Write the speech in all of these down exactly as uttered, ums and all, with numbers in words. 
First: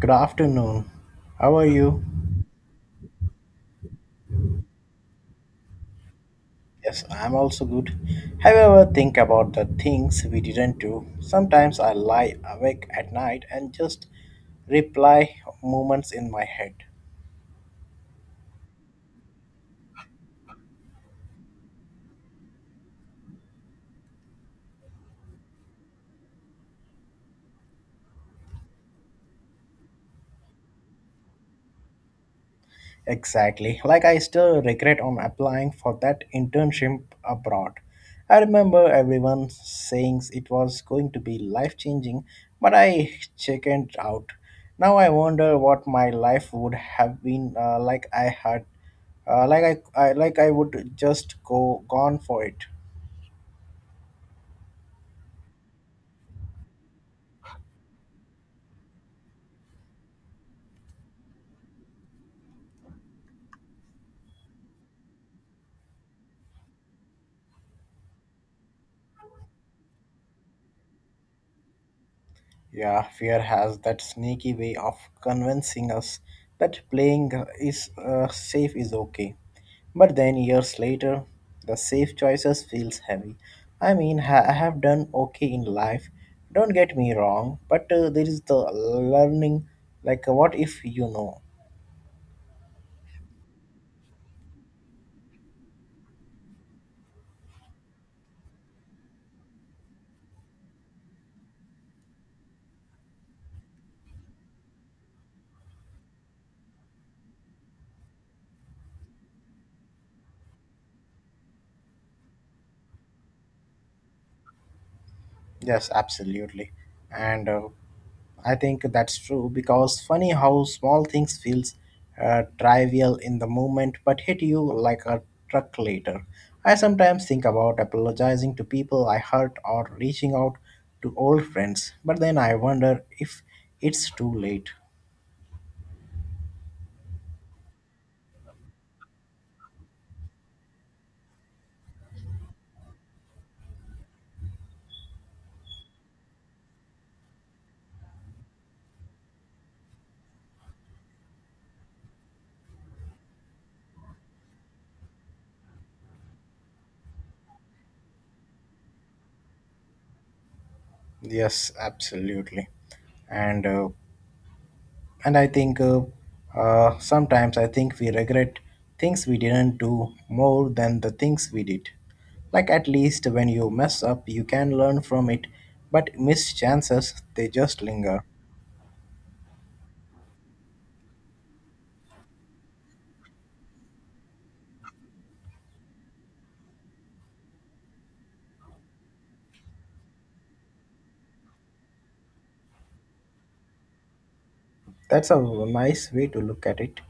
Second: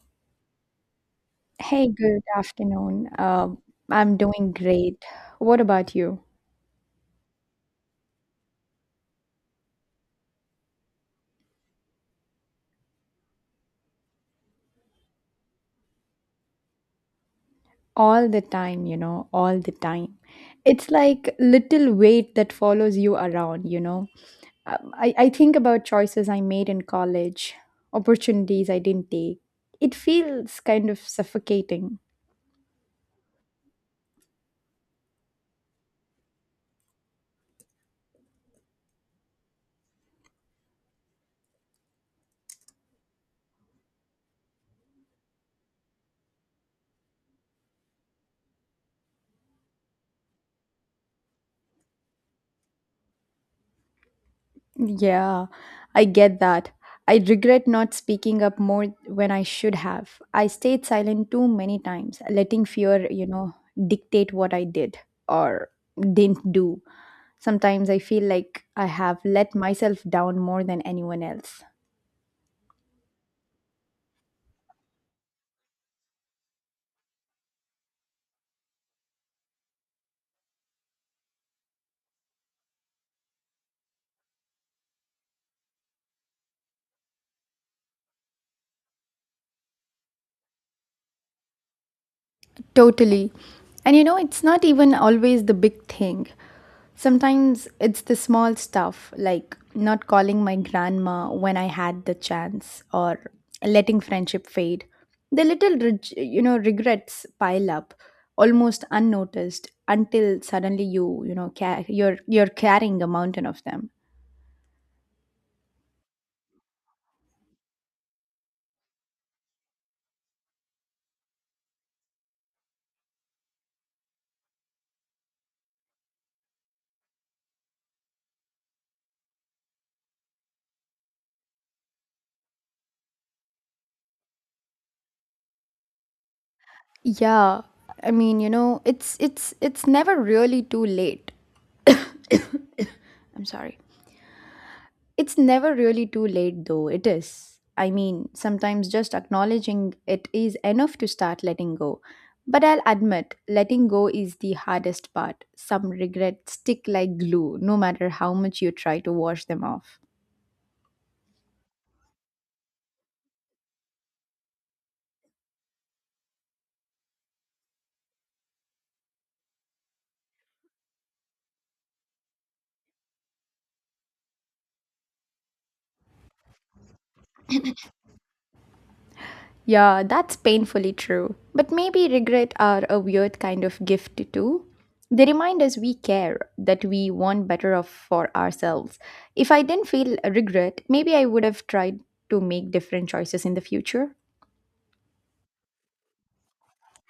Good afternoon. How are Hey, you? good afternoon. Um, I'm doing great. What about you? Yes, I'm also good. Have you ever think about the things we didn't do? Sometimes I lie awake at night and just reply moments in my head. All the time, you know, all the time. It's like little weight that follows you around, you know. Um, I, I think about choices I made in college, opportunities I didn't take. It feels kind of suffocating. Exactly. Like I still regret on applying for that internship abroad. I remember everyone saying it was going to be life changing, but I chickened out. Now I wonder what my life would have been uh, like I had, uh, like I, I like I would just go gone for it. Yeah, I get that. I regret not speaking up more when I should have. I stayed silent too many times, letting fear, you know, dictate what I did or didn't do. Sometimes I feel like I have let myself down more than anyone else. Yeah, fear has that sneaky way of convincing us that playing is uh, safe is okay. But then years later, the safe choices feels heavy. I mean, ha- I have done okay in life. Don't get me wrong, but uh, there is the learning like uh, what if you know. Totally. And you know, it's not even always the big thing. Sometimes it's the small stuff, like not calling my grandma when I had the chance or letting friendship fade. The little, reg- you know, regrets pile up almost unnoticed until suddenly you, you know, ca- you're you're carrying a mountain of them. Yes, absolutely. And uh, I think that's true because funny how small things feels uh, trivial in the moment but hit you like a truck later. I sometimes think about apologizing to people I hurt or reaching out to old friends, but then I wonder if it's too late. Yeah. I mean, you know, it's it's it's never really too late. I'm sorry. It's never really too late, though, it is. I mean, sometimes just acknowledging it is enough to start letting go. But I'll admit, letting go is the hardest part. Some regrets stick like glue, no matter how much you try to wash them off. Yes, absolutely. And uh, And I think uh, uh, sometimes I think we regret things we didn't do more than the things we did. Like at least when you mess up, you can learn from it, but missed chances, they just linger. Yeah, that's painfully true. But maybe regret are a weird kind of gift, too. They remind us we care, that we want better of for ourselves. If I didn't feel regret, maybe I would have tried to make different choices in the future. That's a nice way to look at it.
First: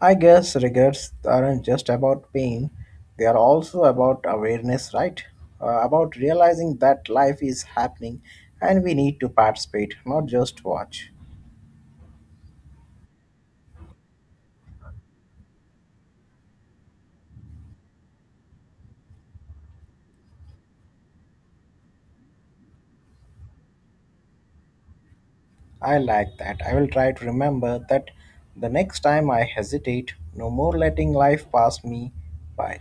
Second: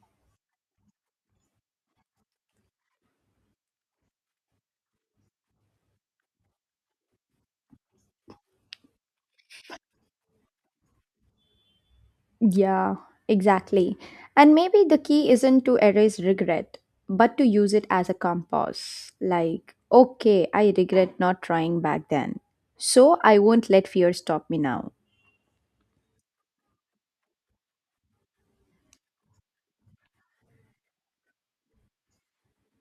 I guess regrets aren't just about pain, they are also about awareness, right? Uh, about realizing that life is happening and we need to participate, not just watch. Yeah, exactly. And maybe the key isn't to erase regret, but to use it as a compass. Like, okay, I regret not trying back then. So I won't let fear stop me now. I like that. I will try to remember that the next time I hesitate, no more letting life pass me by.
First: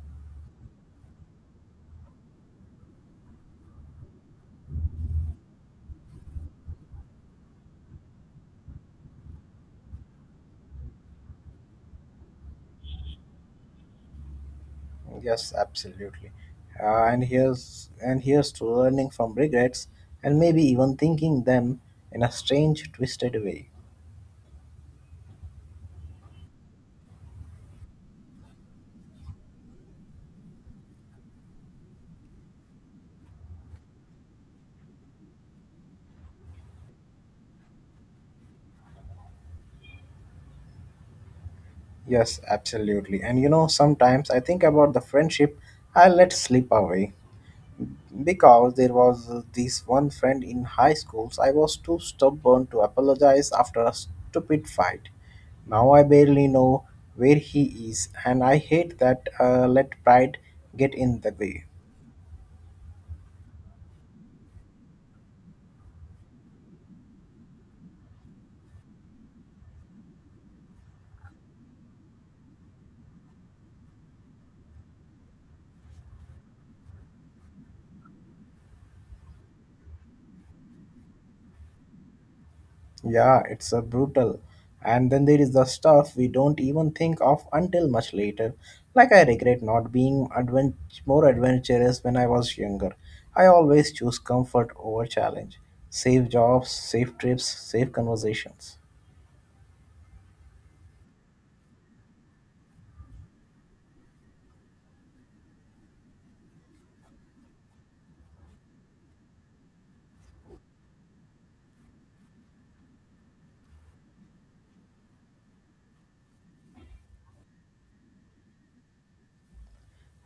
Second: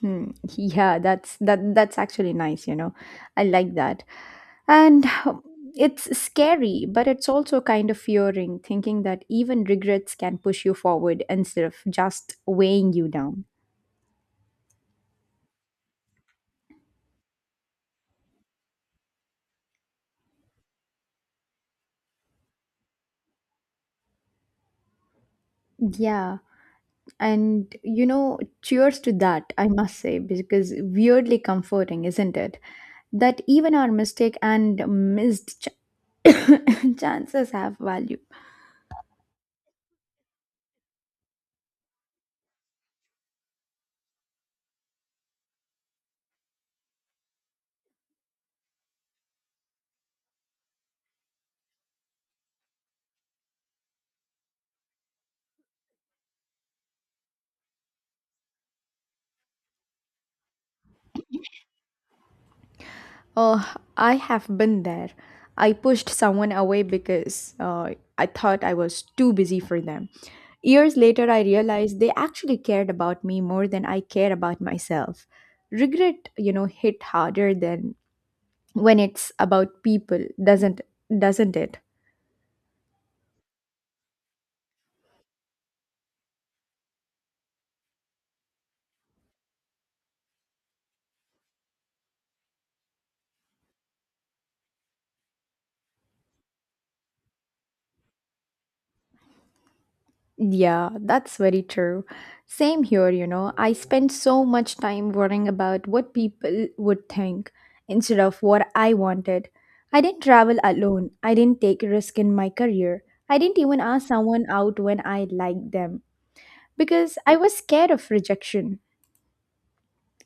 Hmm. Yeah, that's that that's actually nice, you know. I like that. And it's scary, but it's also kind of fearing thinking that even regrets can push you forward instead of just weighing you down. Yes, absolutely. Uh, and here's and here's to learning from regrets and maybe even thinking them in a strange, twisted way. Yeah. And you know, cheers to that, I must say, because weirdly comforting, isn't it? That even our mistake and missed ch- chances have value. Yes, absolutely. And you know, sometimes I think about the friendship I let slip away. Because there was this one friend in high schools, I was too stubborn to apologize after a stupid fight. Now I barely know where he is, and I hate that uh, let pride get in the way. Oh, I have been there. I pushed someone away because uh, I thought I was too busy for them. Years later, I realized they actually cared about me more than I care about myself. Regret, you know, hit harder than when it's about people, doesn't doesn't it? Yeah, it's a brutal. And then there is the stuff we don't even think of until much later. Like I regret not being advent- more adventurous when I was younger. I always choose comfort over challenge. Safe jobs, safe trips, safe conversations. Yeah, that's very true. Same here, you know. I spend so much time worrying about what people would think instead of what I wanted. I didn't travel alone. I didn't take a risk in my career. I didn't even ask someone out when I liked them because I was scared of rejection.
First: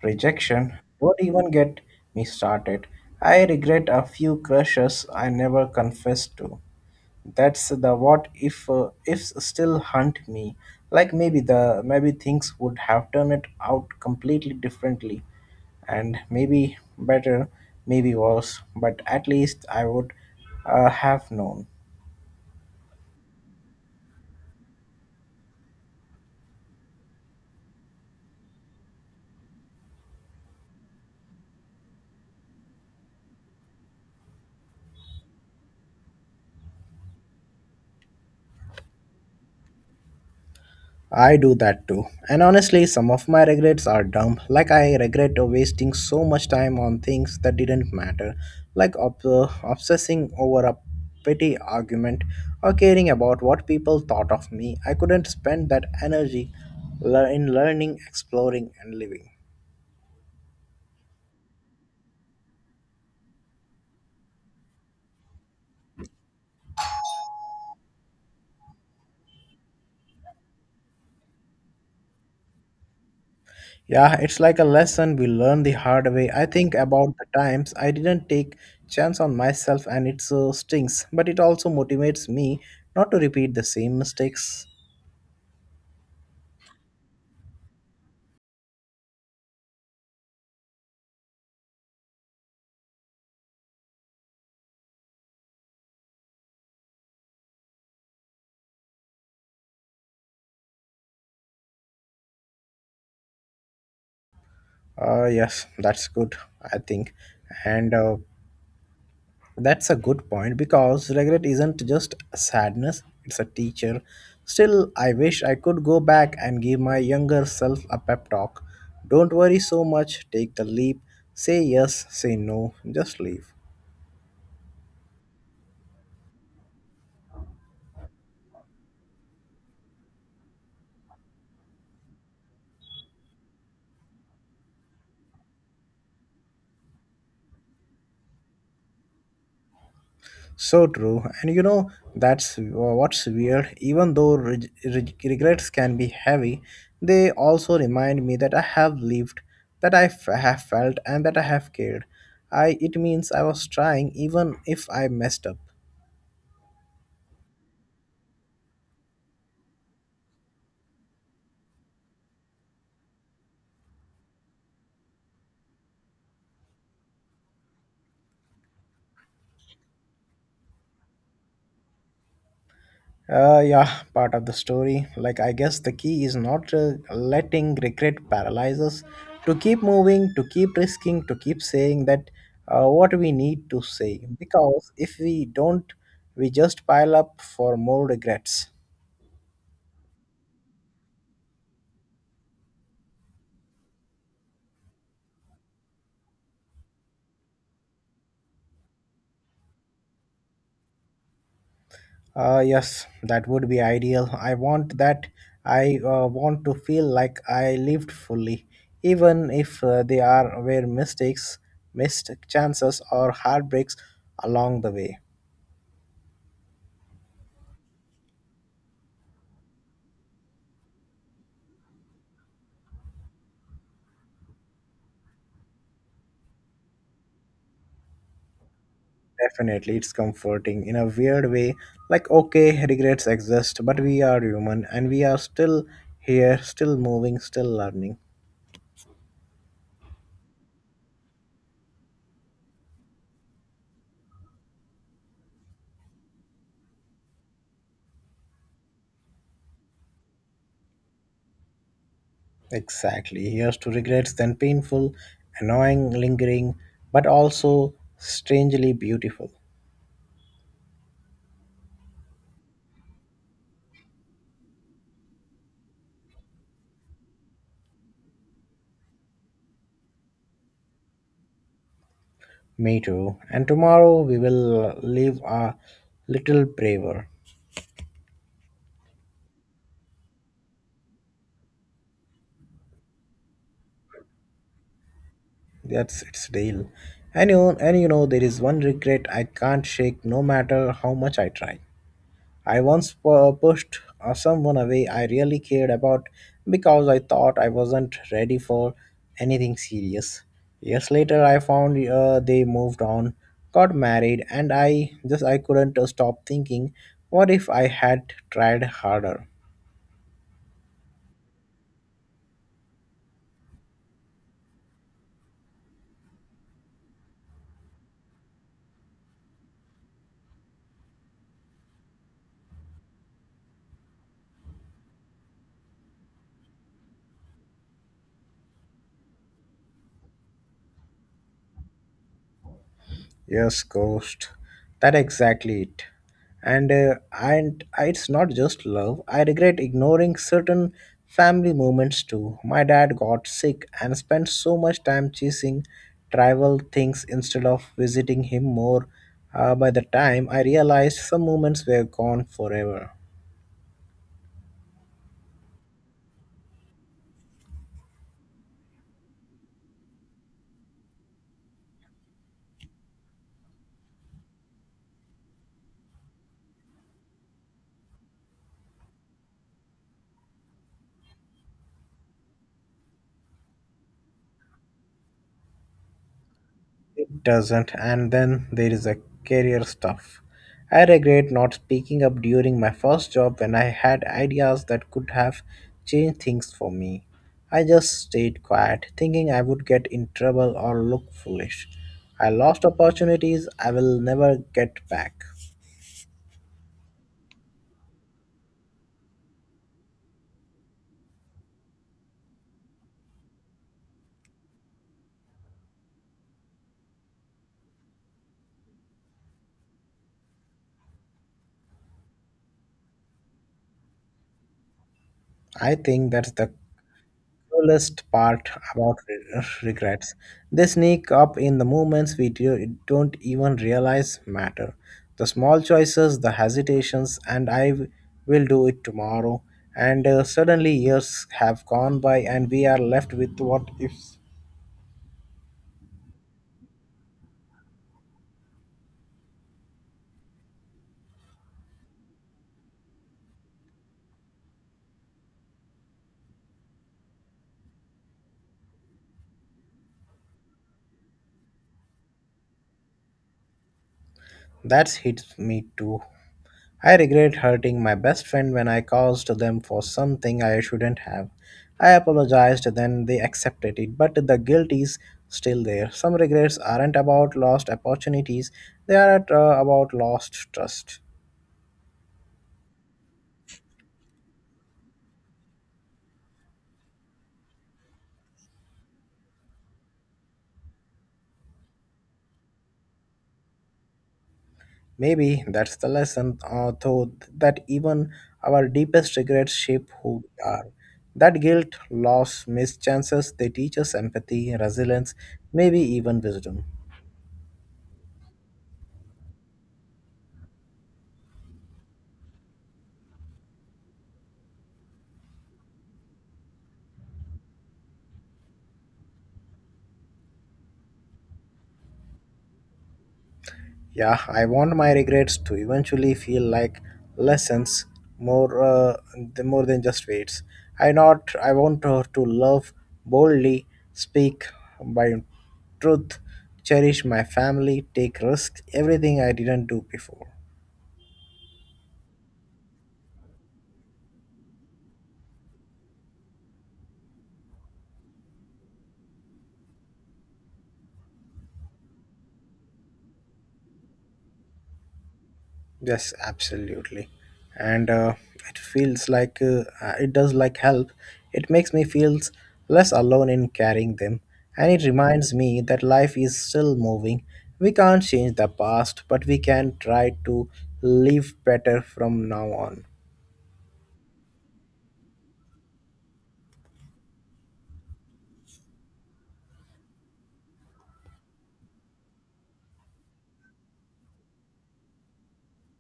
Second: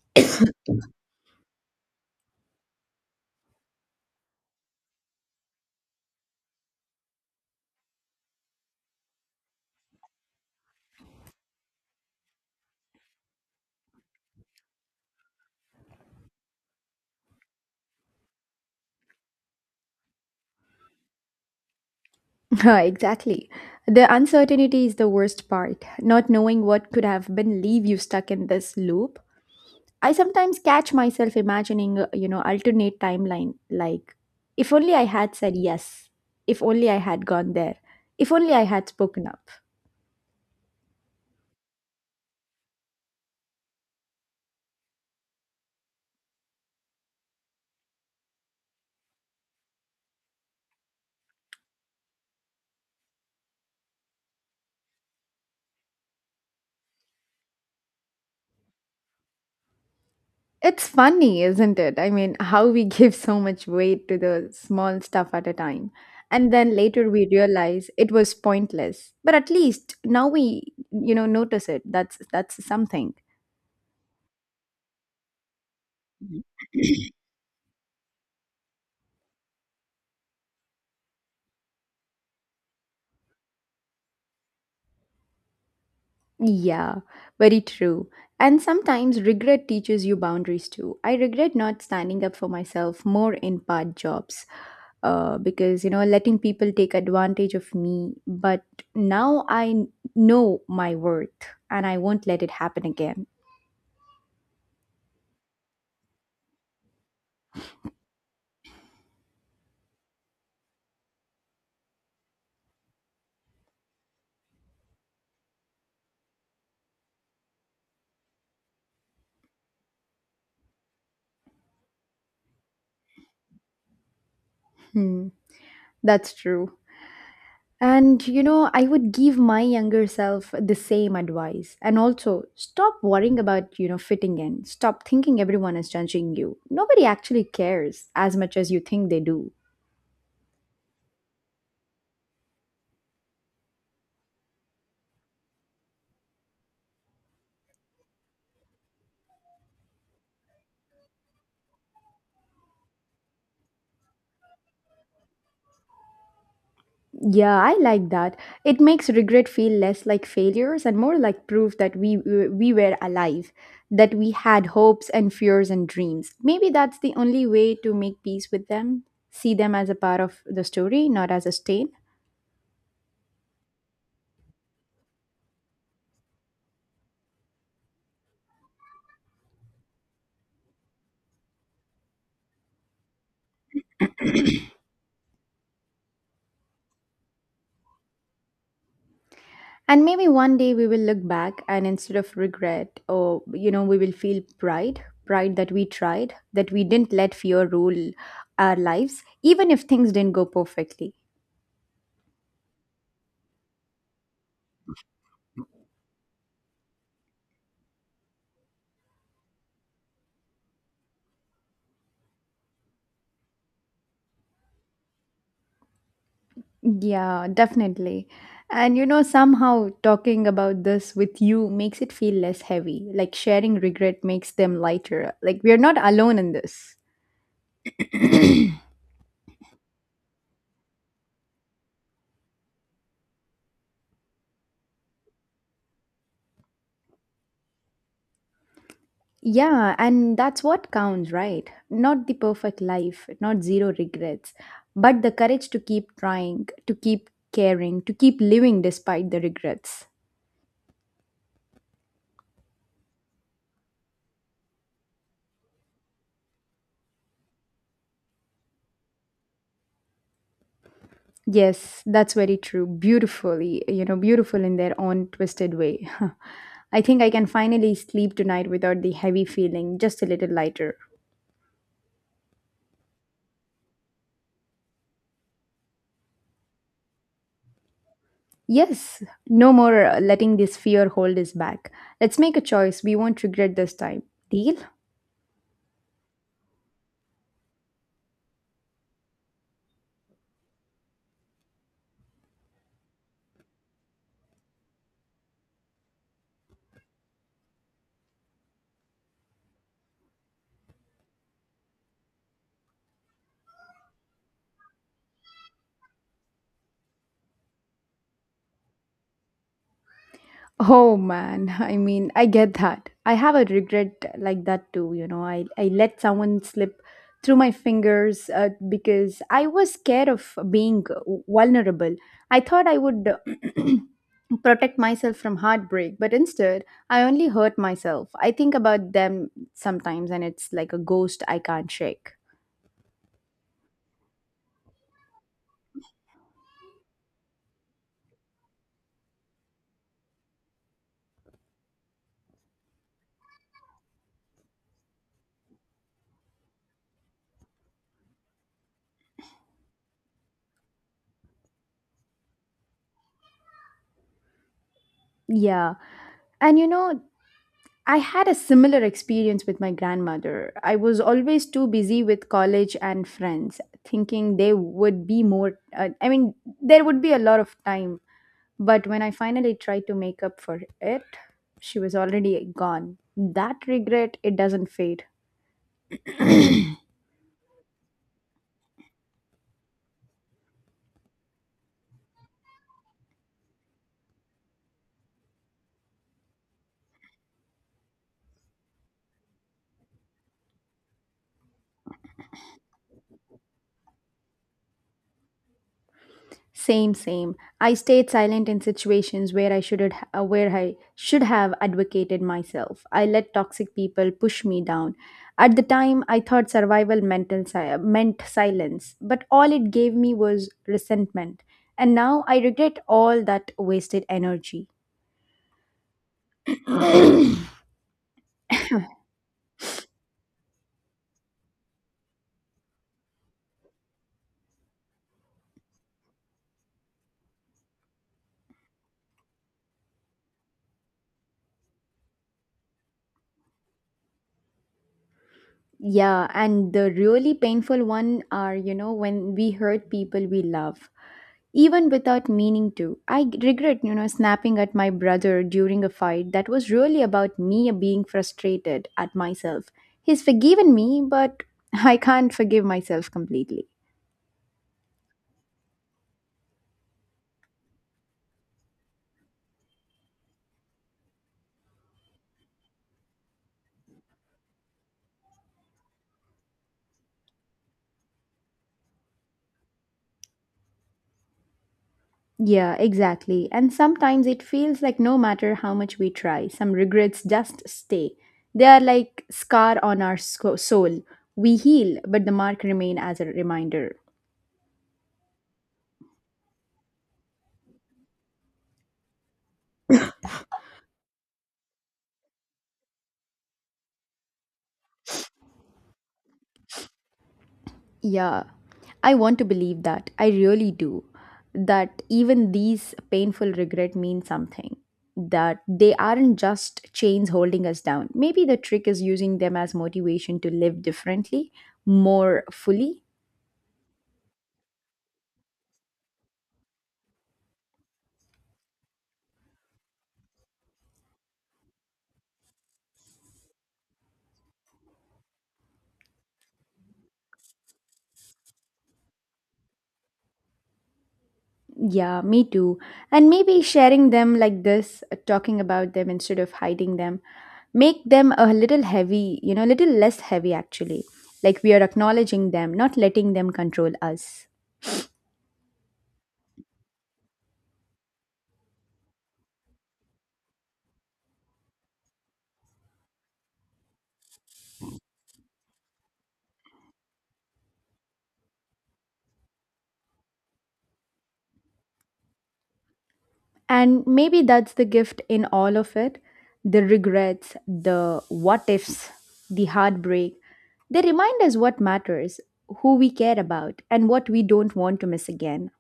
Rejection? Don't even get me started. I regret a few crushes I never confessed to. That's the what if uh, ifs still hunt me. Like maybe the maybe things would have turned it out completely differently, and maybe better, maybe worse. But at least I would uh, have known. Exactly. The uncertainty is the worst part. Not knowing what could have been leave you stuck in this loop. I sometimes catch myself imagining, uh, you know, alternate timeline like if only I had said yes, if only I had gone there, if only I had spoken up. I do that too. And honestly, some of my regrets are dumb. Like, I regret wasting so much time on things that didn't matter, like ob- uh, obsessing over a petty argument or caring about what people thought of me. I couldn't spend that energy lear- in learning, exploring, and living. It's funny, isn't it? I mean, how we give so much weight to the small stuff at a time. And then later we realize it was pointless. But at least now we, you know, notice it. That's that's something. Yeah, it's like a lesson we learn the hard way. Mhm. I think about the times I didn't take chance on myself and it uh, stings, but it also motivates me not to repeat the same mistakes. Yeah, very true. And sometimes regret teaches you boundaries too. I regret not standing up for myself more in part jobs uh, because, you know, letting people take advantage of me. But now I n- know my worth and I won't let it happen again. Uh, yes, that's good, I think. And uh, That's a good point because regret isn't just a sadness, it's a teacher. Still, I wish I could go back and give my younger self a pep talk. Don't worry so much, take the leap, say yes, say no, just leave. Hmm, that's true. And you know, I would give my younger self the same advice. And also, stop worrying about, you know, fitting in. Stop thinking everyone is judging you. Nobody actually cares as much as you think they do. So true. And you know, that's uh, what's weird. Even though reg- reg- regrets can be heavy, they also remind me that I have lived, that I f- have felt, and that I have cared. I, it means I was trying even if I messed up. Yeah, I like that. It makes regret feel less like failures and more like proof that we we were alive, that we had hopes and fears and dreams. Maybe that's the only way to make peace with them. See them as a part of the story, not as a stain. Uh, yeah, part of the story. Like, I guess the key is not uh, letting regret paralyze us. To keep moving, to keep risking, to keep saying that uh, what we need to say. Because if we don't, we just pile up for more regrets. And maybe one day we will look back and instead of regret, or you know, we will feel pride pride that we tried, that we didn't let fear rule our lives, even if things didn't go perfectly. Uh, yes, that would be ideal. I want that. I uh, want to feel like I lived fully, even if uh, there are were mistakes, missed chances, or heartbreaks along the way. Yeah, definitely. And you know, somehow talking about this with you makes it feel less heavy. Like sharing regret makes them lighter. Like we are not alone in this. Definitely, it's comforting in a weird way. Like, okay, regrets exist, but we are human and we are still here, still moving, still learning. Yeah, and that's what counts, right? Not the perfect life, not zero regrets, but the courage to keep trying, to keep caring, to keep living despite the regrets. Exactly. Here's to regrets, then painful, annoying, lingering, but also strangely beautiful. Yes, that's very true. Beautifully, you know, beautiful in their own twisted way. I think I can finally sleep tonight without the heavy feeling, just a little lighter. Me too. And tomorrow we will live a little braver. Yes, no more uh, letting this fear hold us back. Let's make a choice. We won't regret this time. Deal? That's its deal. And you, and you know, there is one regret I can't shake no matter how much I try. I once pu- pushed uh, someone away I really cared about because I thought I wasn't ready for anything serious. Years later, I found uh, they moved on, got married, and I just I couldn't uh, stop thinking, what if I had tried harder? Oh man, I mean, I get that. I have a regret like that too, you know. I, I let someone slip through my fingers uh, because I was scared of being vulnerable. I thought I would uh, protect myself from heartbreak, but instead, I only hurt myself. I think about them sometimes and it's like a ghost I can't shake. Yes, ghost. That exactly it. And uh, and it's not just love. I regret ignoring certain family moments too. My dad got sick and spent so much time chasing trivial things instead of visiting him more. Uh, by the time I realized some moments were gone forever. Yeah. And you know, I had a similar experience with my grandmother. I was always too busy with college and friends, thinking they would be more, uh, I mean, there would be a lot of time. But when I finally tried to make up for it, she was already gone. That regret, it doesn't fade. It doesn't. And then there is a career stuff. I regret not speaking up during my first job when I had ideas that could have changed things for me. I just stayed quiet, thinking I would get in trouble or look foolish. I lost opportunities I will never get back. Same, same. I stayed silent in situations where I should uh, where I should have advocated myself. I let toxic people push me down. At the time, I thought survival mental si- uh, meant silence, but all it gave me was resentment. And now I regret all that wasted energy. I think that's the cruelest part about re- regrets. They sneak up in the moments we do, don't even realize matter. The small choices, the hesitations, and I w- will do it tomorrow. And uh, Suddenly years have gone by, and we are left with what ifs. Yeah, and the really painful one are, you know, when we hurt people we love, even without meaning to. I g- regret, you know, snapping at my brother during a fight that was really about me being frustrated at myself. He's forgiven me, but I can't forgive myself completely. That's hit me too. I regret hurting my best friend when I caused them for something I shouldn't have. I apologized, then they accepted it, but the guilt is still there. Some regrets aren't about lost opportunities, they are at, uh, about lost trust. Yeah, exactly. And sometimes it feels like no matter how much we try, some regrets just stay. They are like scar on our sco- soul. We heal, but the mark remain as a reminder. Maybe that's the lesson, uh, though, that even our deepest regrets shape who we are. That guilt, loss, missed chances, they teach us empathy, resilience, maybe even wisdom. Yeah, I want to believe that. I really do. That even these painful regret mean something. That they aren't just chains holding us down. Maybe the trick is using them as motivation to live differently, more fully. Yeah, I want my regrets to eventually feel like lessons more uh, th- more than just weights. I not I want her to love boldly, speak by truth, cherish my family, take risks, everything I didn't do before. Yeah, me too. And maybe sharing them like this, uh, talking about them instead of hiding them, make them a little heavy, you know, a little less heavy actually. Like we are acknowledging them, not letting them control us. Yes, absolutely. And uh, It feels like uh, uh, it does like help. It makes me feel less alone in carrying them. And it reminds me that life is still moving. We can't change the past, but we can try to live better from now on. And maybe that's the gift in all of it, the regrets, the what ifs, the heartbreak. They remind us what matters, who we care about, and what we don't want to miss again.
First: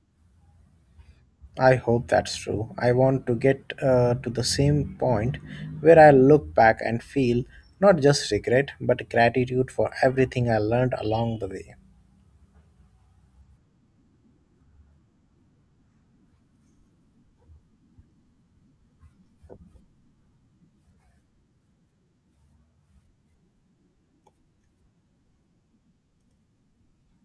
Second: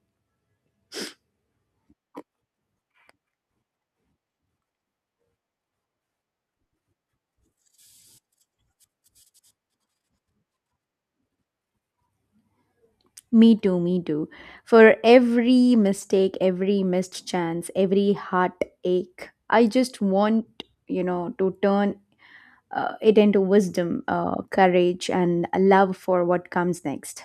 I hope that's true. I want to get uh, to the same point where I look back and feel not just regret, but gratitude for everything I learned along the way. Me too, me too. For every mistake, every missed chance, every heartache, I just want, you know, to turn uh, it into wisdom, uh, courage, and love for what comes next.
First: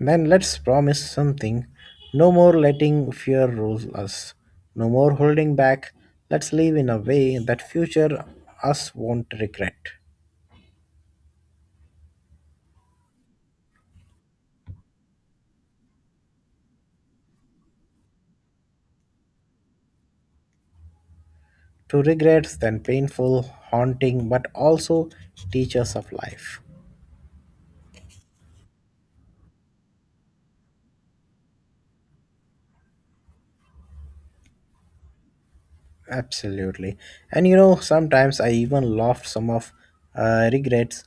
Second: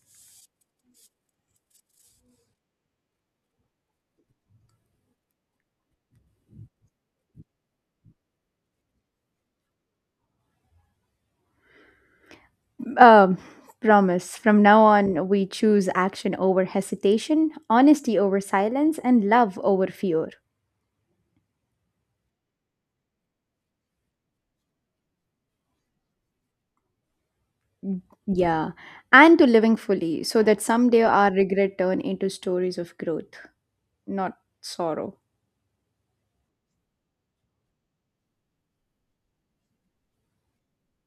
Then let's promise something. No more letting fear rule us. No more holding back. Let's live in a way that future us won't regret. Um, Promise. From now on, we choose action over hesitation, honesty over silence, and love over fear. To regrets then painful, haunting, but also teachers of life. Yeah, and to living fully so that someday our regret turn into stories of growth, not sorrow. Absolutely. And you know, sometimes I even laughed some of uh, regrets,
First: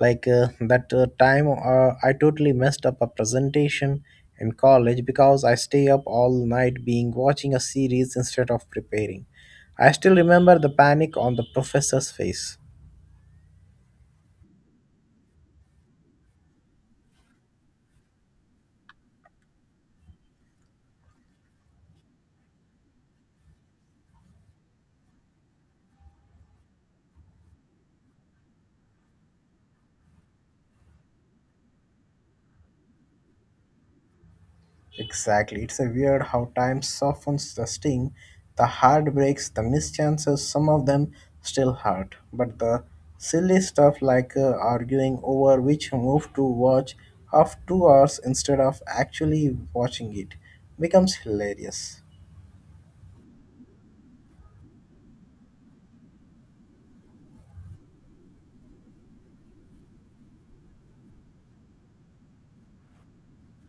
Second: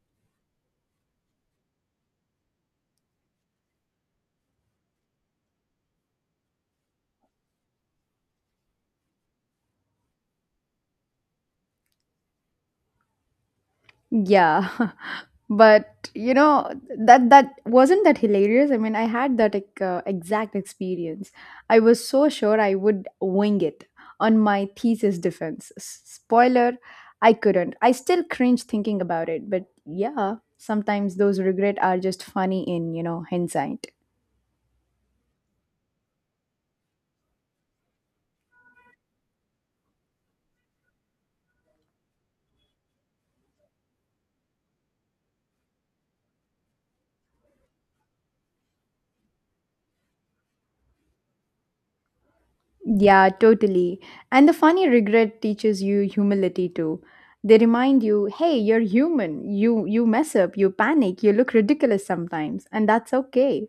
like uh, that uh, time uh, I totally messed up a presentation in college because I stay up all night being watching a series instead of preparing. I still remember the panic on the professor's face. Yeah. But you know that that wasn't that hilarious. I mean, I had that like, uh, exact experience. I was so sure I would wing it on my thesis defense. S- Spoiler, I couldn't. I still cringe thinking about it, but yeah, sometimes those regret are just funny in, you know, hindsight. Exactly. It's a weird how time softens the sting, the heartbreaks, the mischances, some of them still hurt. But the silly stuff like uh, arguing over which move to watch of two hours instead of actually watching it becomes hilarious. Yeah, totally. And the funny regret teaches you humility too. They remind you, hey, you're human. You you mess up, you panic, you look ridiculous sometimes, and that's okay.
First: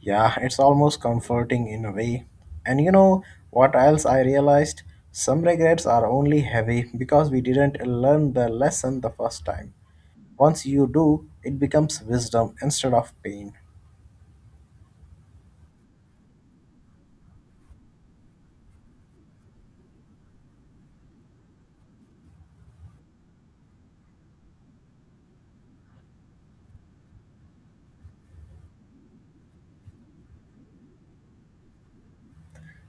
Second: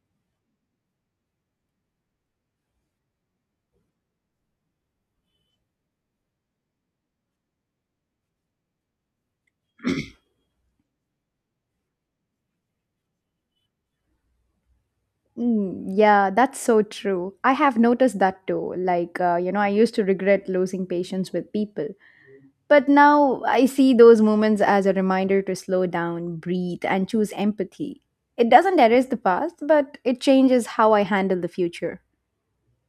Yeah, it's almost comforting in a way. And you know what else I realized? Some regrets are only heavy because we didn't learn the lesson the first time. Once you do, it becomes wisdom instead of pain. Mm, yeah, that's so true. I have noticed that too. Like, uh, you know, I used to regret losing patience with people. But now I see those moments as a reminder to slow down, breathe, and choose empathy. It doesn't erase the past, but it changes how I handle the future.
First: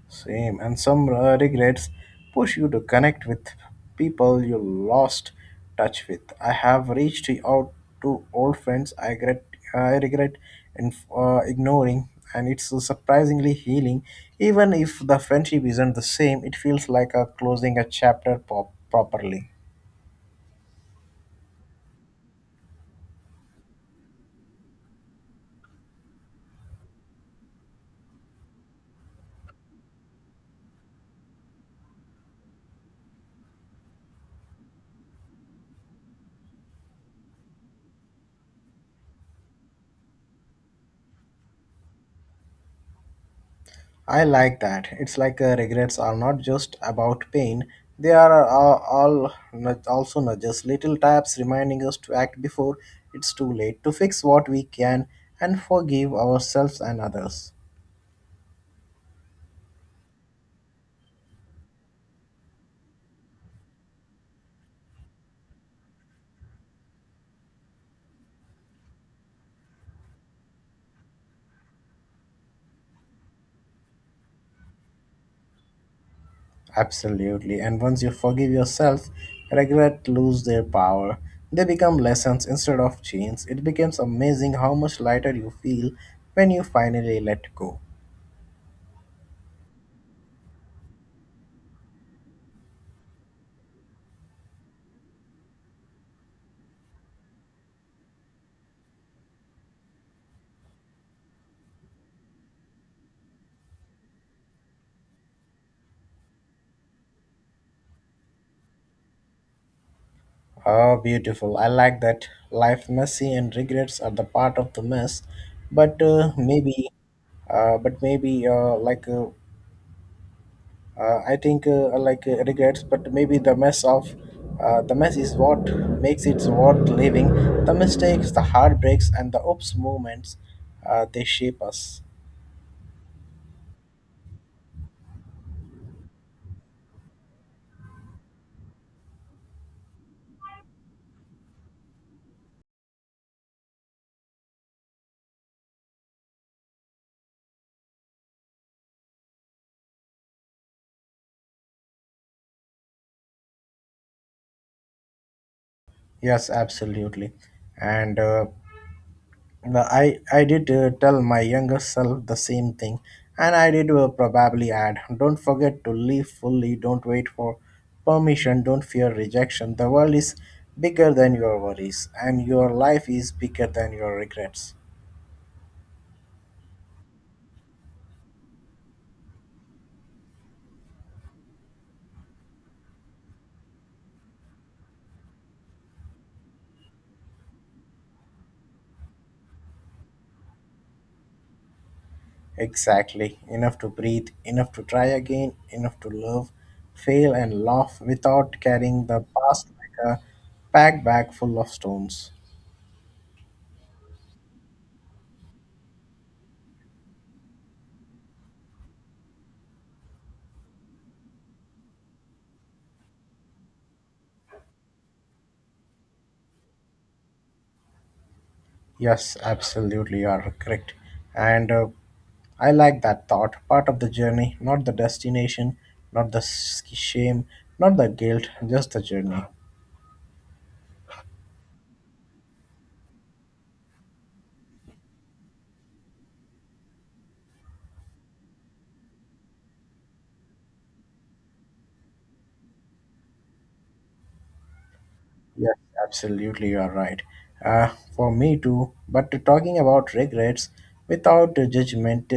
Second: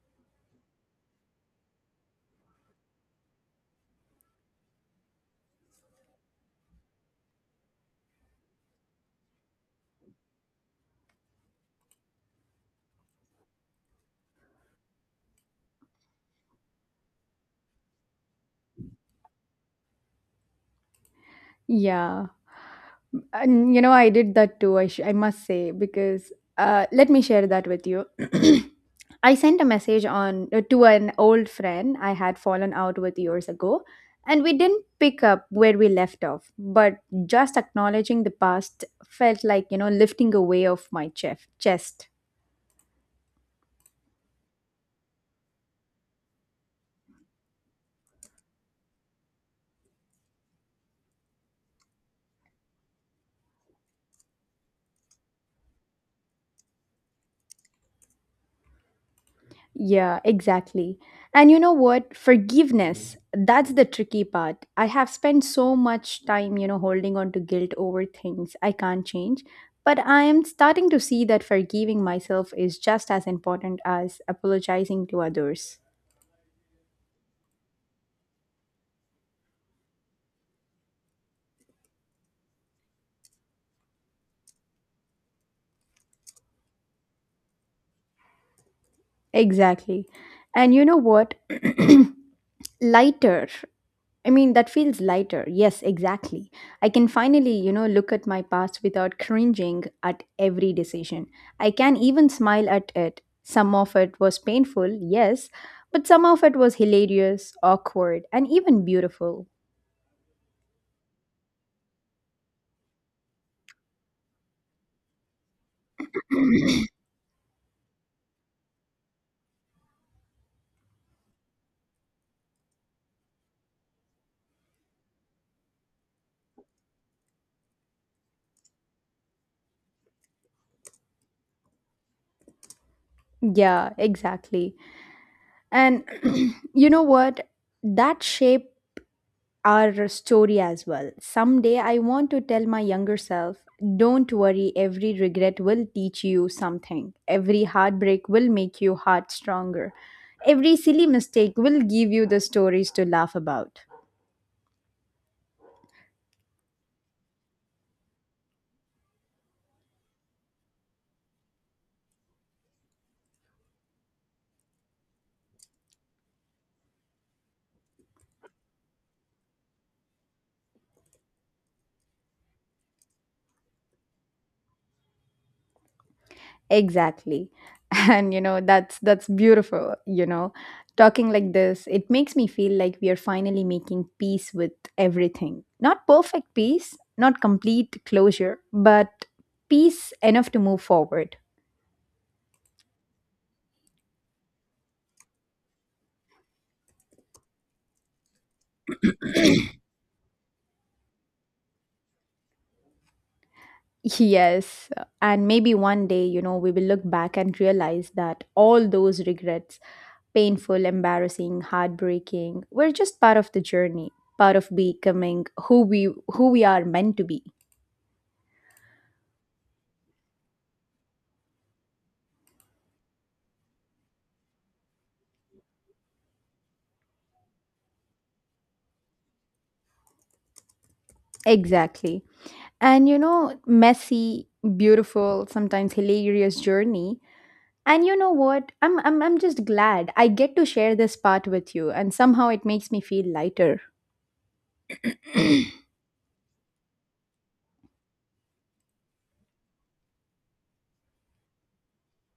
Same, and some uh, regrets push you to connect with people you lost touch with. I have reached out to old friends I regret, I regret in, uh, ignoring, and it's surprisingly healing. Even if the friendship isn't the same, it feels like a closing a chapter pop- properly. Yeah. And you know, I did that too, I, sh- I must say, because uh, let me share that with you. I sent a message on uh, to an old friend I had fallen out with years ago, and we didn't pick up where we left off. But just acknowledging the past felt like, you know, lifting a weight off my chef, chest. I like that. It's like uh, regrets are not just about pain, they are uh, all nudge- also nudges, little taps reminding us to act before it's too late, to fix what we can and forgive ourselves and others. Yeah, exactly. And you know what? Forgiveness, that's the tricky part. I have spent so much time, you know, holding on to guilt over things I can't change. But I am starting to see that forgiving myself is just as important as apologizing to others. Absolutely. And once you forgive yourself, regret lose their power. They become lessons instead of chains. It becomes amazing how much lighter you feel when you finally let go. Exactly. And you know what? Lighter. I mean, that feels lighter. Yes, exactly. I can finally, you know, look at my past without cringing at every decision. I can even smile at it. Some of it was painful, yes, but some of it was hilarious, awkward, and even beautiful. Oh, beautiful. I like that. Life, messy, and regrets are the part of the mess. But uh, maybe, uh, but maybe uh, like uh, uh, I think uh, like uh, regrets. But maybe the mess of uh, the mess is what makes it worth living. The mistakes, the heartbreaks, and the oops moments, uh, they shape us. Yeah, exactly. And you know what? That shape our story as well. Someday I want to tell my younger self, don't worry, every regret will teach you something. Every heartbreak will make your heart stronger. Every silly mistake will give you the stories to laugh about. Yes, absolutely. And uh, No, I I did uh, tell my younger self the same thing, and I did uh, probably add, don't forget to live fully. Don't wait for permission. Don't fear rejection. The world is bigger than your worries, and your life is bigger than your regrets. Exactly. And you know, that's that's beautiful, you know. Talking like this, it makes me feel like we are finally making peace with everything. Not perfect peace, not complete closure, but peace enough to move forward. Exactly. Enough to breathe. Enough to try again. Enough to love, fail, and laugh without carrying the past like a pack bag full of stones. Yes. And maybe one day, you know, we will look back and realize that all those regrets, painful, embarrassing, heartbreaking, were just part of the journey, part of becoming who we who we are meant to be. Yes, absolutely, you are correct. And uh, I like that thought. Part of the journey, not the destination, not the s- shame, not the guilt, just the journey. Exactly. And you know, messy, beautiful, sometimes hilarious journey. And you know what? I'm I'm I'm just glad I get to share this part with you, and somehow it makes me feel lighter. Yes, absolutely, you are right. Uh, for me too, but talking about regrets without judgment,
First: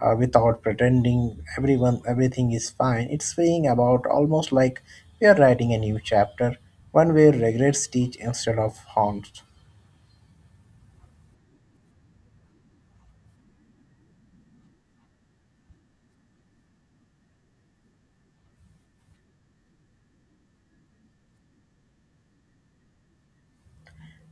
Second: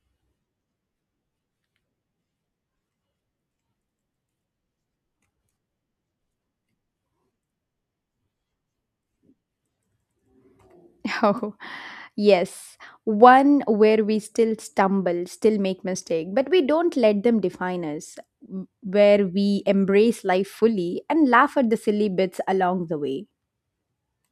uh, without pretending everyone everything is fine, it's freeing about almost like we are writing a new chapter, one where regrets teach instead of haunt. Oh, yes. One where we still stumble, still make mistake, but we don't let them define us. Where we embrace life fully and laugh at the silly bits along the way.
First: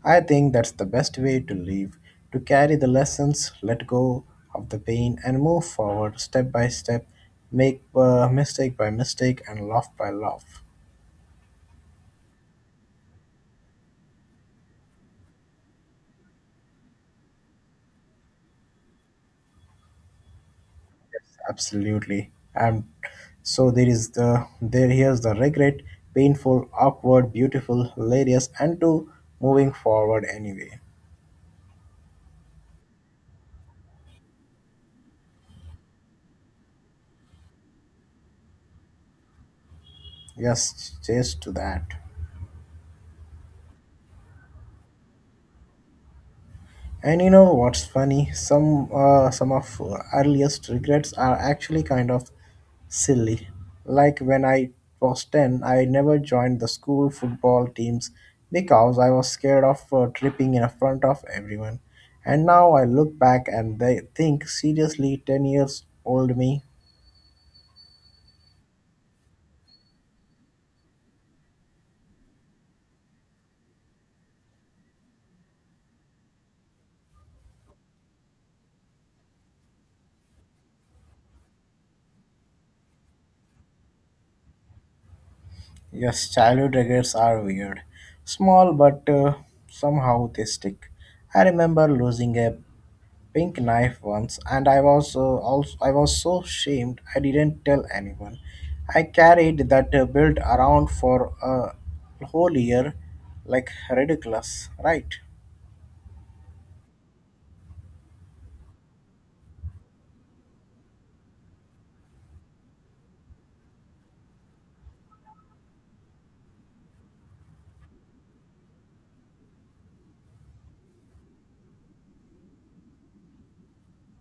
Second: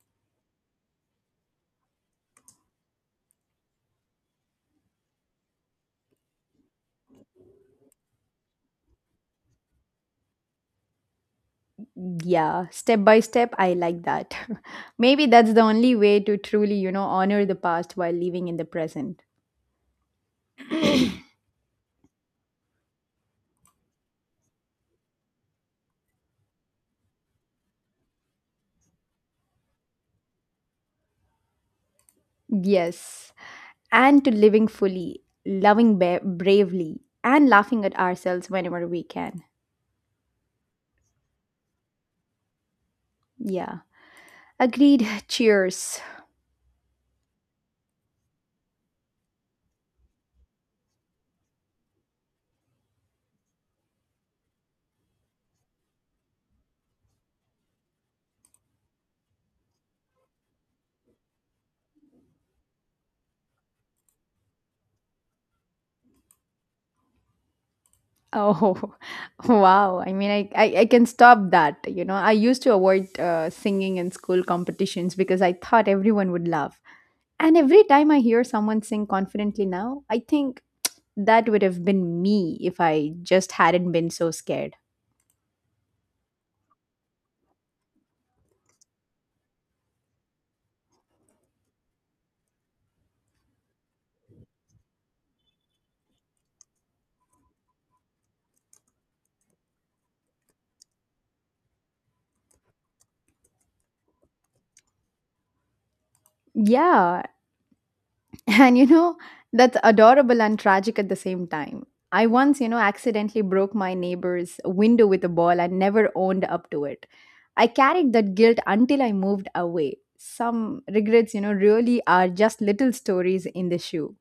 I think that's the best way to live, to carry the lessons, let go of the pain, and move forward step by step, make uh, mistake by mistake, and laugh by laugh. Yeah, step by step, I like that. Maybe that's the only way to truly, you know, honor the past while living in the present. Absolutely. And so there is the there here's the regret, painful, awkward, beautiful, hilarious, and to moving forward anyway. Yes, and to living fully, loving ba- bravely, and laughing at ourselves whenever we can. Yes, cheers to that. Yeah, agreed. Cheers. And you know what's funny? Some uh, some of earliest regrets are actually kind of silly. Like when I was ten, I never joined the school football teams because I was scared of uh, tripping in front of everyone. And now I look back and they think seriously, ten years old me. Oh, wow. I mean, I, I, I can stop that. You know, I used to avoid uh, singing in school competitions because I thought everyone would laugh. And every time I hear someone sing confidently now, I think that would have been me if I just hadn't been so scared. Yes, childhood regrets are weird. Small but uh, somehow they stick. I remember losing a pink knife once and I was uh, also I was so ashamed. I didn't tell anyone. I carried that uh, belt around for a whole year, like ridiculous, right? Yeah, and you know, that's adorable and tragic at the same time. I once, you know, accidentally broke my neighbor's window with a ball and never owned up to it. I carried that guilt until I moved away. Some regrets, you know, really are just little stories in the shoe.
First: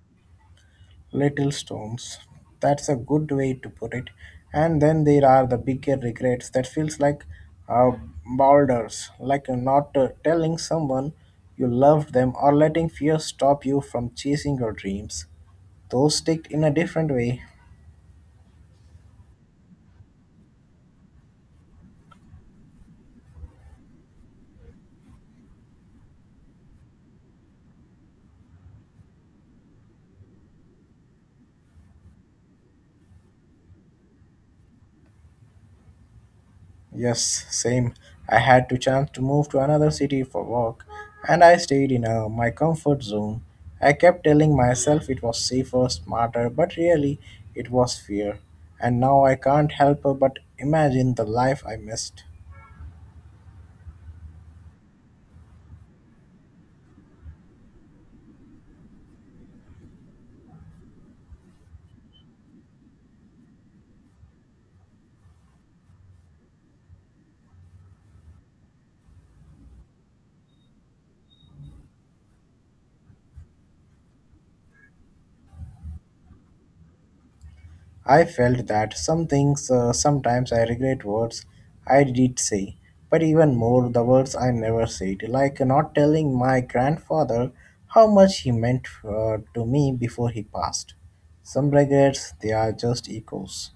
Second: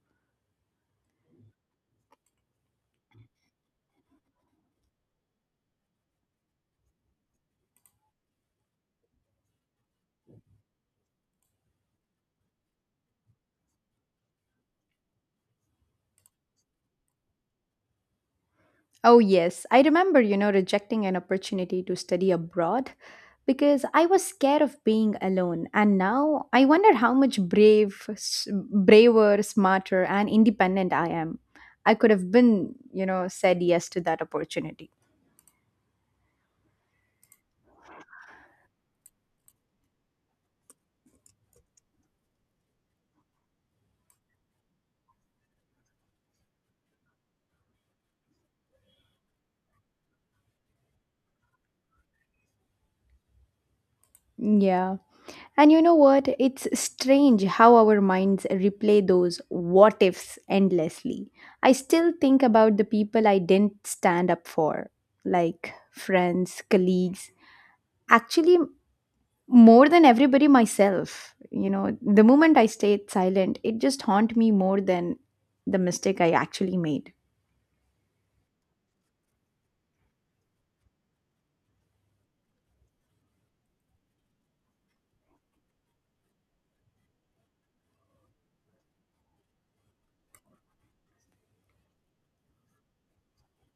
Little stones. That's a good way to put it. And then there are the bigger regrets that feels like uh, boulders, like uh, not uh, telling someone you loved them or letting fear stop you from chasing your dreams. Those stick in a different way. Oh, yes, I remember, you know, rejecting an opportunity to study abroad, because I was scared of being alone. And now I wonder how much brave, s- braver, smarter, and independent I am. I could have been, you know, said yes to that opportunity. Yes, same. I had to chance to move to another city for work, and I stayed in uh, my comfort zone. I kept telling myself it was safer, smarter, but really it was fear. And now I can't help but imagine the life I missed. Yeah. And you know what? It's strange how our minds replay those what ifs endlessly. I still think about the people I didn't stand up for, like friends, colleagues. Actually, more than everybody myself. You know, the moment I stayed silent, it just haunt me more than the mistake I actually made. I felt that. Some things uh, sometimes I regret words I did say, but even more the words I never said, like not telling my grandfather how much he meant uh, to me before he passed. Some regrets, they are just echoes.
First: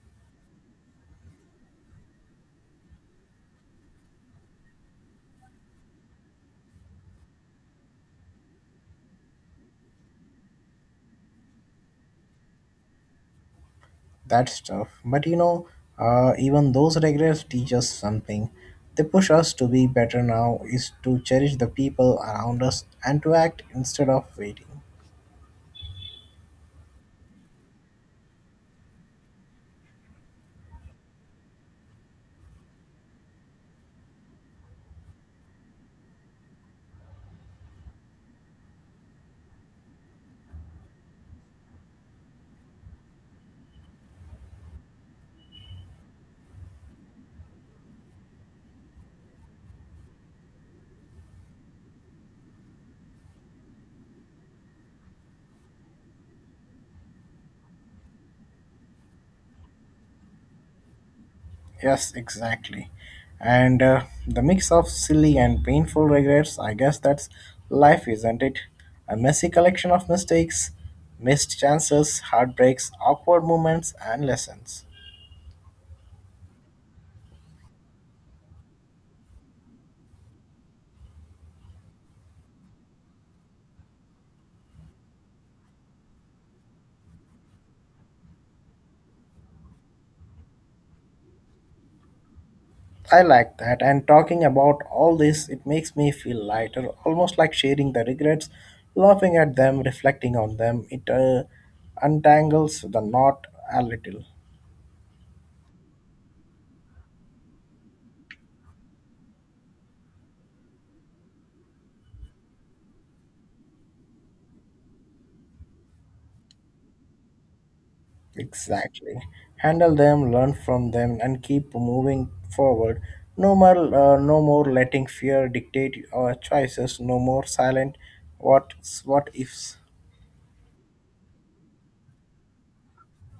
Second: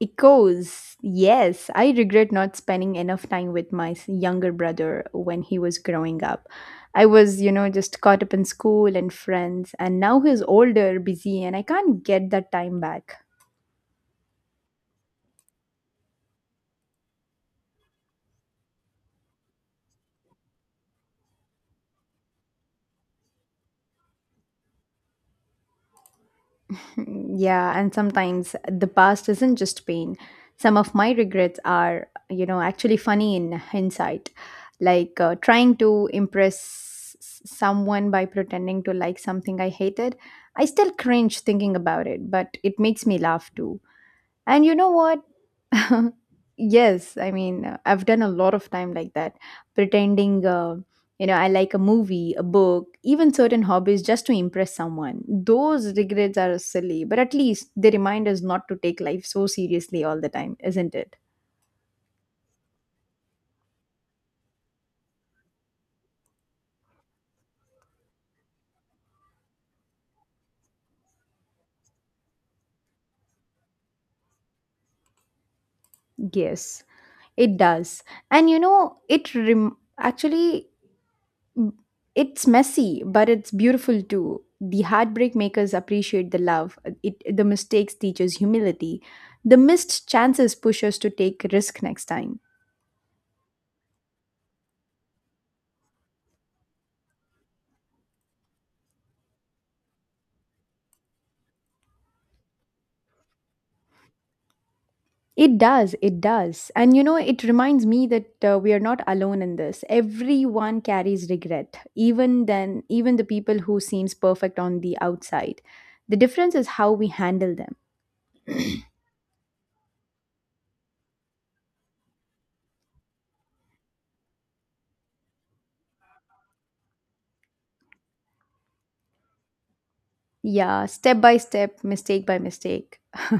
Echoes. Yes, I regret not spending enough time with my s- younger brother when he was growing up. I was, you know, just caught up in school and friends, and now he's older, busy, and I can't get that time back. That's tough. But you know, uh, even those regrets teach us something. They push us to be better now, is to cherish the people around us and to act instead of waiting. Yeah, and sometimes the past isn't just pain. Some of my regrets are, you know, actually funny in hindsight, like uh, trying to impress s- someone by pretending to like something I hated. I still cringe thinking about it, but it makes me laugh too. And you know what? Yes, I mean, uh, I've done a lot of time like that, pretending, uh, you know, I like a movie, a book, even certain hobbies just to impress someone. Those regrets are silly, but at least they remind us not to take life so seriously all the time, isn't it? Yes, exactly. And uh, The mix of silly and painful regrets, I guess that's life, isn't it? A messy collection of mistakes, missed chances, heartbreaks, awkward moments, and lessons. Yes, it does. And you know, it rem- actually Mm, it's messy, but it's beautiful too. The heartbreak makers appreciate the love. It, the mistakes teaches humility. The missed chances push us to take risk next time. I like that, and talking about all this, it makes me feel lighter, almost like sharing the regrets, laughing at them, reflecting on them. It uh, untangles the knot a little. It does, it does. And you know, it reminds me that uh, we are not alone in this. Everyone carries regret, even then, even the people who seems perfect on the outside. The difference is how we handle them. Exactly. Handle them, learn from them, and keep moving forward. No more, uh, no more letting fear dictate our choices. No more silent. What, what ifs? Yeah, step by step, mistake by mistake,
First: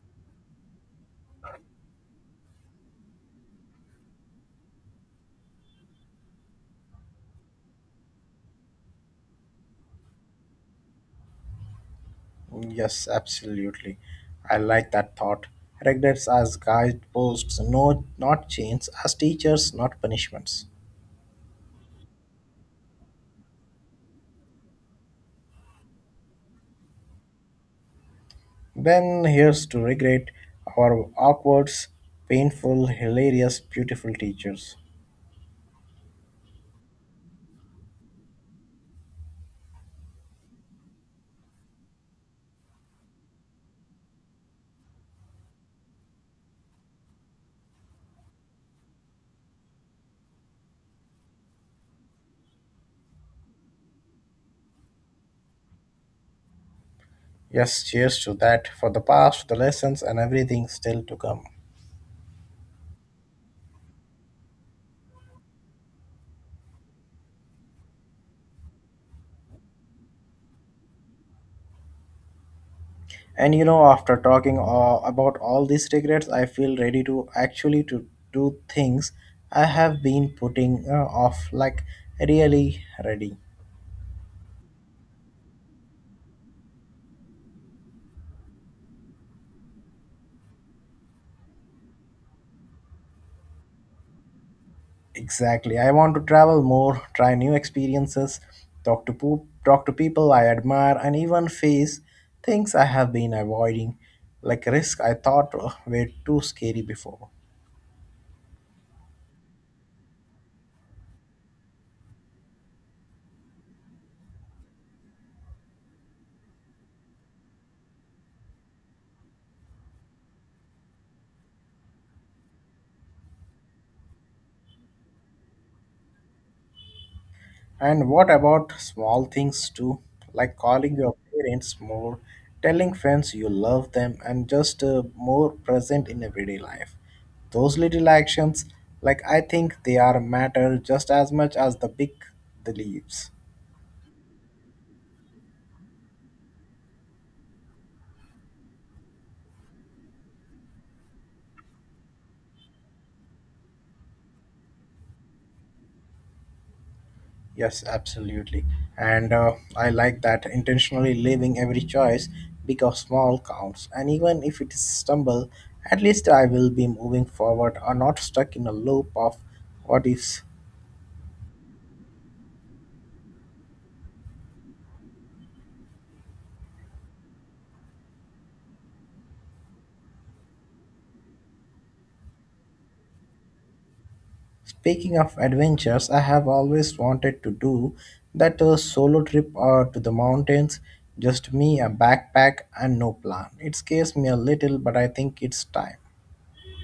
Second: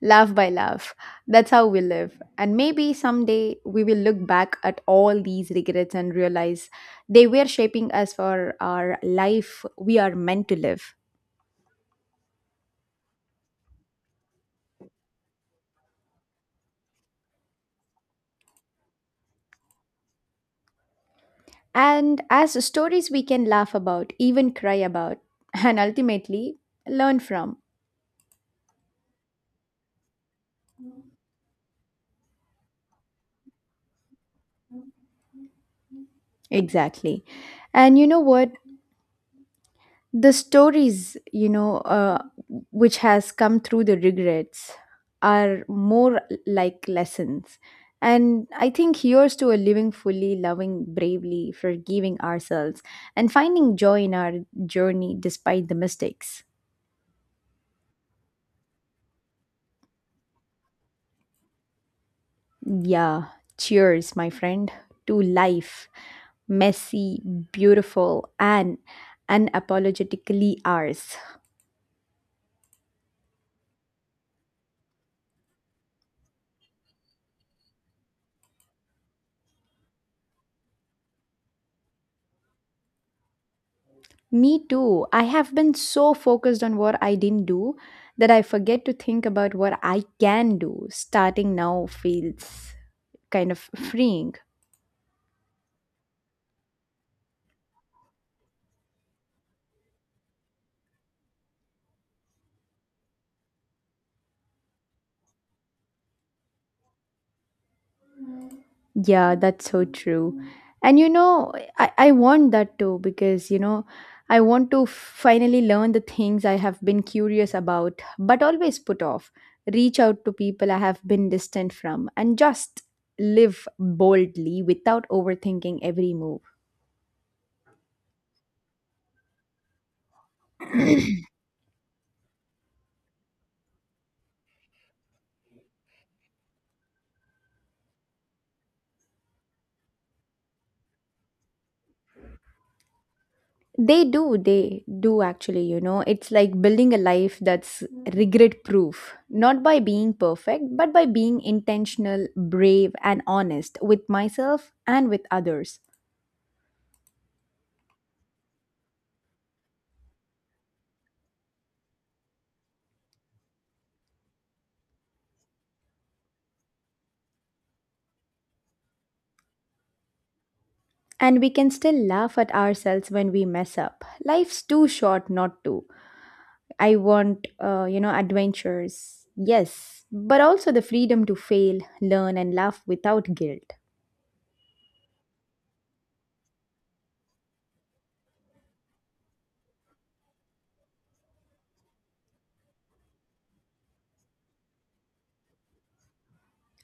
laugh by laugh. That's how we live. And maybe someday we will look back at all these regrets and realize they were shaping us for our life we are meant to live. Yes, absolutely. I like that thought. Regrets as guideposts. No, not chains. As teachers, not punishments. And as stories we can laugh about, even cry about, and ultimately learn from. Then here's to regret, our awkward, painful, hilarious, beautiful teachers. Exactly. And you know what? The stories, you know, uh, which has come through the regrets are more like lessons. And I think here's to a living fully, loving bravely, forgiving ourselves, and finding joy in our journey despite the mistakes. Yes, cheers to that, for the past, the lessons, and everything still to come. Yeah, cheers my friend, to life, messy, beautiful, and unapologetically ours. And you know, after talking uh, about all these regrets, I feel ready to actually to do things I have been putting uh, off, like really ready. Me too. I have been so focused on what I didn't do that I forget to think about what I can do. Starting now feels kind of freeing. Exactly. I want to travel more, try new experiences, talk to poop, talk to people I admire, and even face things I have been avoiding, like risk I thought uh, were too scary before. Yeah, that's so true. And you know, I, I want that too, because, you know, I want to finally learn the things I have been curious about, but always put off. Reach out to people I have been distant from and just live boldly without overthinking every move. And what about small things too, like calling your parents more, telling friends you love them, and just uh, more present in everyday life? Those little actions, like I think they are matter just as much as the big the leaves. They do, they do actually, you know. It's like building a life that's regret proof, not by being perfect, but by being intentional, brave, and honest with myself and with others. Yes, absolutely. And uh, I like that, intentionally leaving every choice because small counts. And even if it is stumble, at least I will be moving forward or not stuck in a loop of what ifs. And we can still laugh at ourselves when we mess up. Life's too short not to. I want, uh, you know, adventures, yes, but also the freedom to fail, learn, and laugh without guilt. Speaking of adventures, I have always wanted to do that uh, solo trip or to the mountains, just me, a backpack, and no plan. It scares me a little, but I think it's time.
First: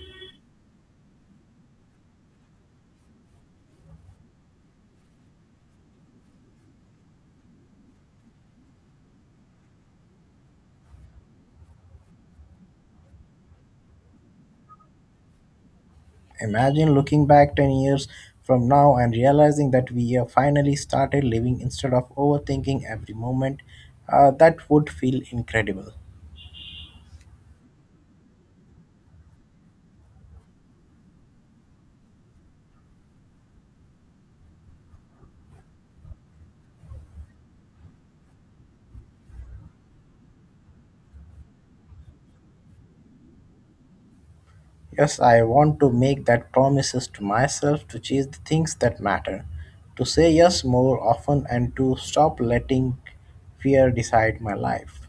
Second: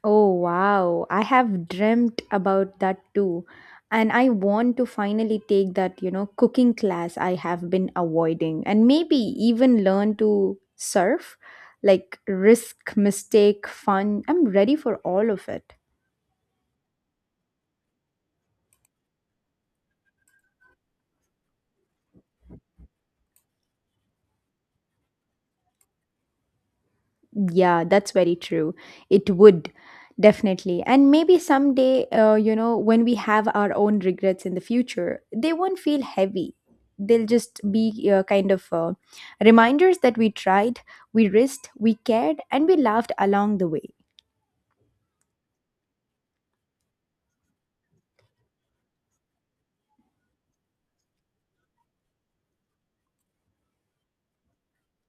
Oh wow, I have dreamt about that too. And I want to finally take that, you know, cooking class I have been avoiding and maybe even learn to surf, like risk, mistake, fun. I'm ready for all of it. Imagine looking back ten years from now and realizing that we have finally started living instead of overthinking every moment. Uh, that would feel incredible. Yeah, that's very true. It would definitely. And maybe someday, uh, you know, when we have our own regrets in the future, they won't feel heavy. They'll just be uh, kind of uh, reminders that we tried, we risked, we cared, and we laughed along the way. Yes, I want to make that promises to myself, to chase the things that matter, to say yes more often, and to stop letting fear decide my life.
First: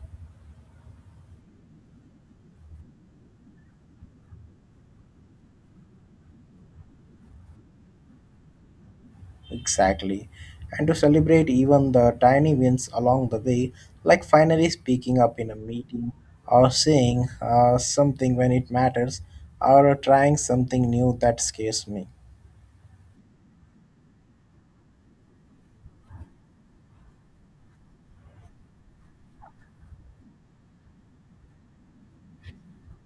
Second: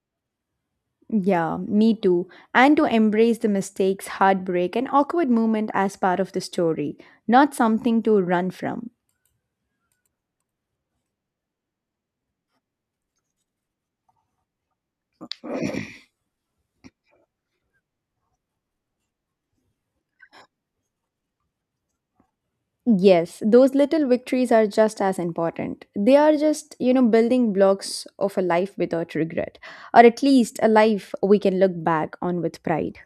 Yeah, me too. And to embrace the mistakes, heartbreak, and awkward moment as part of the story, not something to run from. Exactly. And to celebrate even the tiny wins along the way, like finally speaking up in a meeting or saying uh, something when it matters or trying something new that scares me. Yes, those little victories are just as important. They are just, you know, building blocks of a life without regret, or at least a life we can look back on with pride.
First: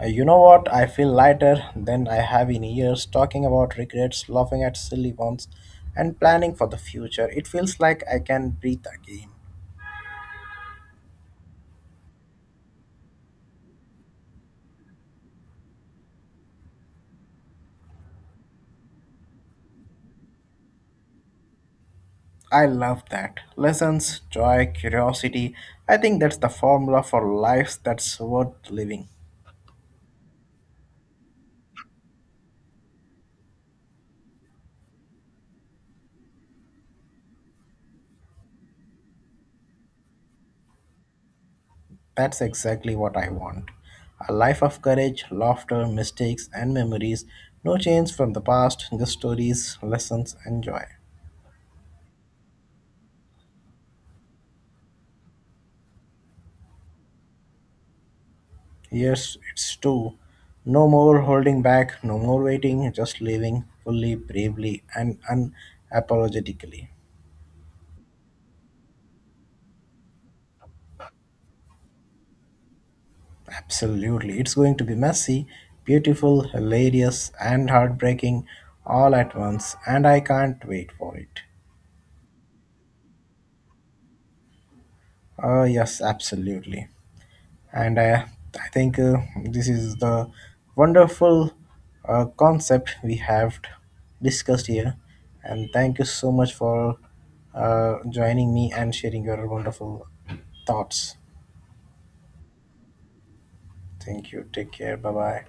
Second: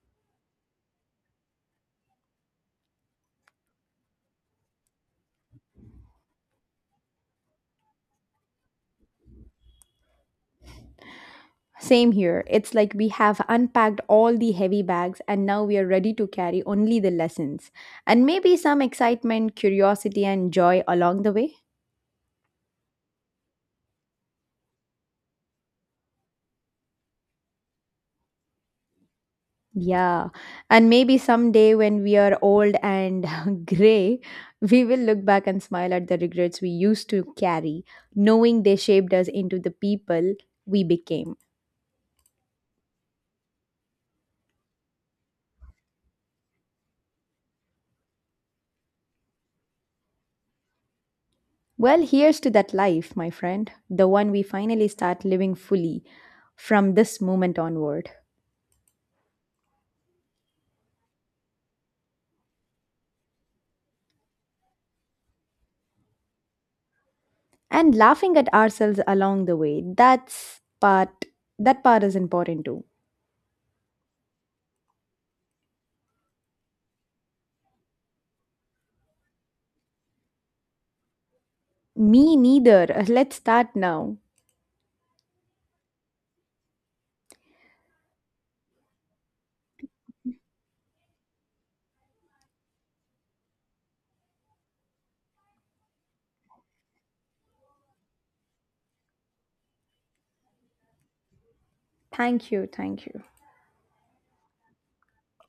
Uh, You know what? I feel lighter than I have in years, talking about regrets, laughing at silly ones, and planning for the future. It feels like I can breathe again. Same here. It's like we have unpacked all the heavy bags and now we are ready to carry only the lessons and maybe some excitement, curiosity, and joy along the way. I love that. Lessons, joy, curiosity. I think that's the formula for lives that's worth living. Yeah, and maybe someday when we are old and gray, we will look back and smile at the regrets we used to carry, knowing they shaped us into the people we became. That's exactly what I want. A life of courage, laughter, mistakes, and memories. No change from the past, just stories, lessons, and joy. Well, here's to that life, my friend, the one we finally start living fully from this moment onward. Yes, it's true. No more holding back, no more waiting, just living fully, bravely, and unapologetically. And laughing at ourselves along the way, that's part that part is important too. Absolutely. It's going to be messy, beautiful, hilarious, and heartbreaking all at once, and I can't wait for it. Me neither. Let's start now. Ah, yes, absolutely. And uh, I think uh, This is the wonderful uh, concept we have discussed here. And thank you so much for uh, joining me and sharing your wonderful thoughts. Thank you, thank you. Thank you. Take care. Bye bye.